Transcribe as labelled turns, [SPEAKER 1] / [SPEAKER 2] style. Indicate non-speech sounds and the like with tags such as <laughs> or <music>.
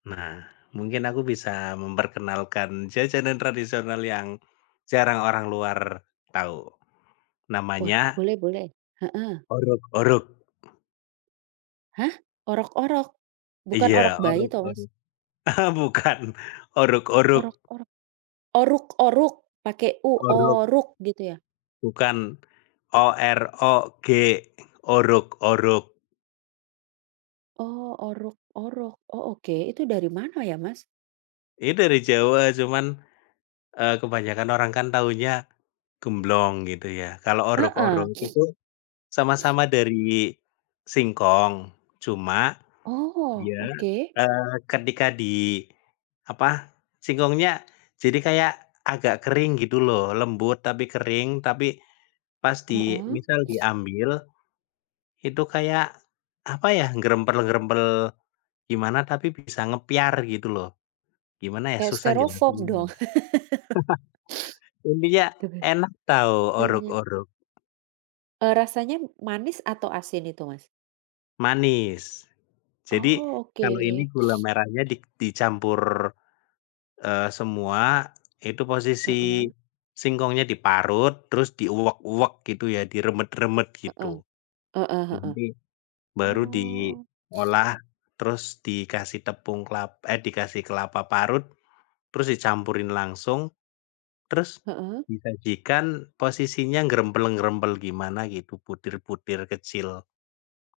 [SPEAKER 1] Nah, mungkin aku bisa memperkenalkan jajanan tradisional yang, jarang orang luar, tahu,
[SPEAKER 2] Wah
[SPEAKER 1] namanya
[SPEAKER 2] boleh boleh, heeh.
[SPEAKER 1] orog-orog.
[SPEAKER 2] Hah? Orok-orok? Bukan
[SPEAKER 1] Iya,
[SPEAKER 2] orok bayi toh Mas?
[SPEAKER 1] orog-orog, <chuckles> bukan orog-orog.
[SPEAKER 2] Orok-orok, oruk-oruk? Pakai U
[SPEAKER 1] Orog.
[SPEAKER 2] oruk gitu ya?
[SPEAKER 1] Bukan, O-R-O-G, orog-orog.
[SPEAKER 2] Oh orog-orog, oh oke itu dari mana ya Mas?
[SPEAKER 1] Itu dari Jawa cuman, eee, kebanyakan orang kan taunya, gemblong gitu ya kalau
[SPEAKER 2] Heeh.
[SPEAKER 1] orog-orog
[SPEAKER 2] <sniffs>
[SPEAKER 1] itu,
[SPEAKER 2] <sniffs>
[SPEAKER 1] sama-sama dari singkong, cuma,
[SPEAKER 2] Oh,
[SPEAKER 1] dia,
[SPEAKER 2] oke.
[SPEAKER 1] eee, ketika diapa singkongnya jadi kayak agak kering gitu loh lembut tapi kering, tapi pas di
[SPEAKER 2] Heeh.
[SPEAKER 1] misal
[SPEAKER 2] <sniffs>
[SPEAKER 1] diambil, itu kayak apa ya gerempel-gerempel, gimana tapi bisa ngepyar gitu loh, gimana ya
[SPEAKER 2] Kayak
[SPEAKER 1] susah
[SPEAKER 2] styrofoam
[SPEAKER 1] jelasinnya.
[SPEAKER 2] dong.
[SPEAKER 1] <chuckles> Intinya
[SPEAKER 2] <laughs>
[SPEAKER 1] enak tau,
[SPEAKER 2] <sniffs> <unintelligible>
[SPEAKER 1] orog-orog.
[SPEAKER 2] Eee, rasanya manis atau asin itu Mas?
[SPEAKER 1] Manis, jadi
[SPEAKER 2] Oh
[SPEAKER 1] kalau ini
[SPEAKER 2] oke.
[SPEAKER 1] gula
[SPEAKER 2] <sniffs>
[SPEAKER 1] merahnya di dicampur, eee, semua itu posisi,
[SPEAKER 2] Heeh.
[SPEAKER 1] singkongnya diparut terus diuwek-uwek gitu ya diremet-remet
[SPEAKER 2] Heeh,
[SPEAKER 1] gitu,
[SPEAKER 2] heeh heeh,
[SPEAKER 1] nanti, baru
[SPEAKER 2] oh. <sniffs>
[SPEAKER 1] diolah terus dikasih tepung kelap eh, dikasih kelapa parut, terus dicampurin langsung, terus
[SPEAKER 2] Heeh.
[SPEAKER 1] disajikan posisinya nggerempel-nggerempel gimana gitu butir-butir kecil.